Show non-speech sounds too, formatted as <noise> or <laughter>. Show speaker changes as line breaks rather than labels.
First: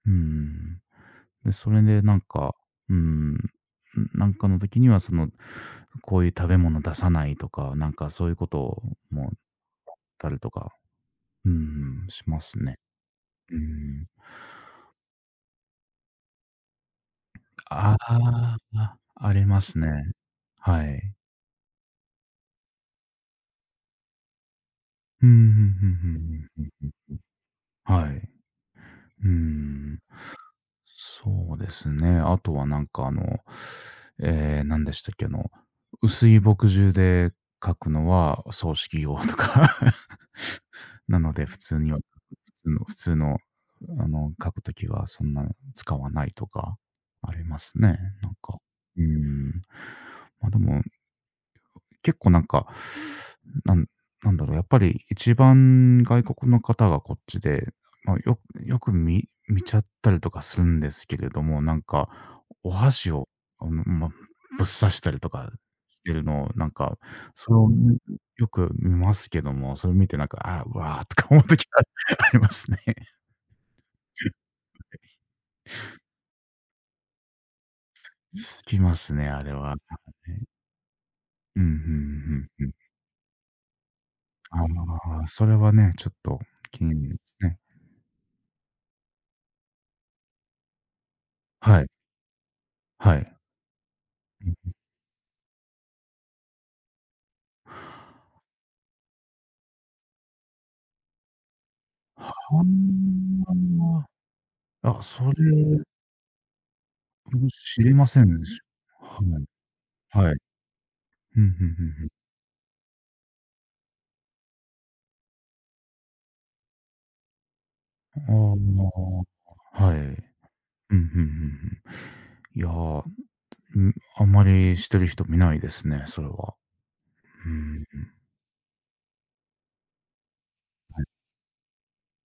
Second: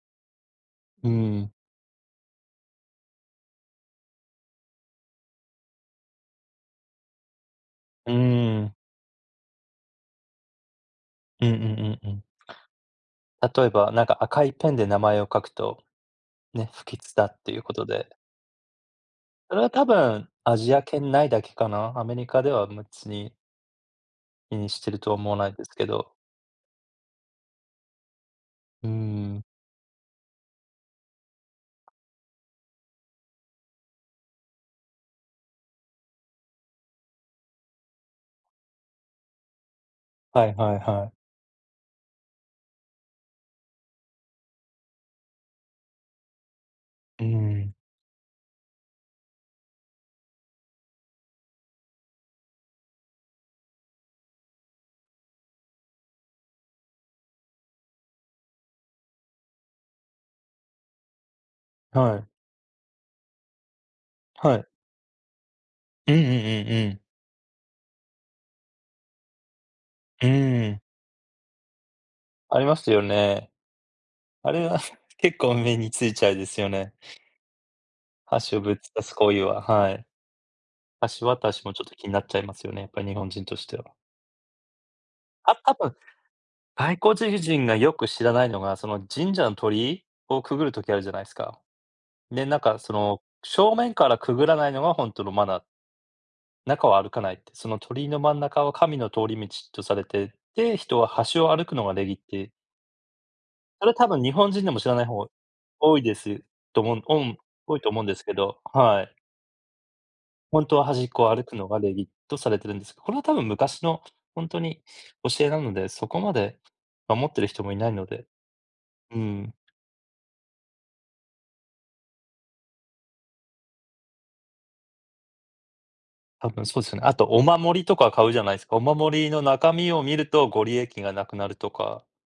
うん。
うん。
で、それでなんか、うーん、なんかの時にはそのこういう食べ物出さないとか、なんか
う
そういう
ーん。
事もあったりとか、
う
う
ん
ー
うん
ん、
うんう
し
ん。
ますね。う
例えば、なん
ん。
か赤いペンで名前を書くと、ね、不吉だっていうこと
あ
で。
あ、あ、あり
それ
ま
は
す
多
ね、
分、アジア
は
圏
い。
内だけかな、アメリカでは別に気にしてると
ふんふ
思わないです
ん
け
ふんふ
ど。
んふんふんふんふん。はい。
うー
うー
ん。
ん。そうですね、後はなんかあのええ、なんでしたっけ、あの、薄い墨汁で書くのはお葬式用とか。
はい
<laughs>
はいはい。
なので、普通には普通の普通のあの、書く時はそんな使わないとか
う
ありま
ん。
すね、なんか。うーん、までも結構なんか、なん、なんだろう、やっぱり一番外国の方がこっちで、ま、よよくみ見ちゃったりとかするんですけれども、なんか、
はい。
お箸をあの、ま、ぶっ
はい。
刺したりとかし
う
て
んうん
るのを
う
なん
んう
か、
ん。
それをよく見ますけども、それを見てな
う
んか、ああ、
ん。
わ、とか思う時がありま
あり
す
ま
ね。
すよ
<laughs>
ね。あれは <chuckles>
<unintelligible>
結構目についちゃうですよね。箸を
つ
ぶっ
きま
さ
す
す
ね、
行為
あれ
は、
は、なん
は
か
い。
ね。
箸わた
うん
し
う
もちょっと気になっちゃい
ん
ま
う
す
んうん。
よね、やっぱり日本人としては。
あ、ま、それ
あ、
は
あ
ね、
と、
ちょっと気に
がい
なり
こ
ま
つ
す
じじ
ね。
んがよく知らないのが、その、神社の鳥居をくぐる時あるじゃないですか。
はい。
で、なんかそ
はい。
の、
う
正面からくぐ
ん
らな
う
い
ん。
のが本当のマナー。中は歩かないって、その鳥居の真ん中は神の通り道とされて、で、人は端を歩くのが礼儀って。それは多分日本人でも知らな
は。
い
あ、
方、
それ
多いですと思う。おん多い
知
と
り
思う
ま
んで
せ
す
ん
け
でし
ど、
す。
はい。
ふん。はい。
本当は端っこを
ふ
歩
ん
く
ふ
の
ん
が
ふん
礼
ふ
儀
ん。
とされているんです。これは多分昔の本当に教えなので、そこまで守っている人もいないので、
あ
うん。
あ、はい。うんうんうんうん。いや、うーん、あんまりしてる人見ないですね、それ
多
は。
分そうですよね。あとお
う
守
ん。
りとか買うじゃないですか。お守りの中身を見るとご利益
うん。
がなくなるとか。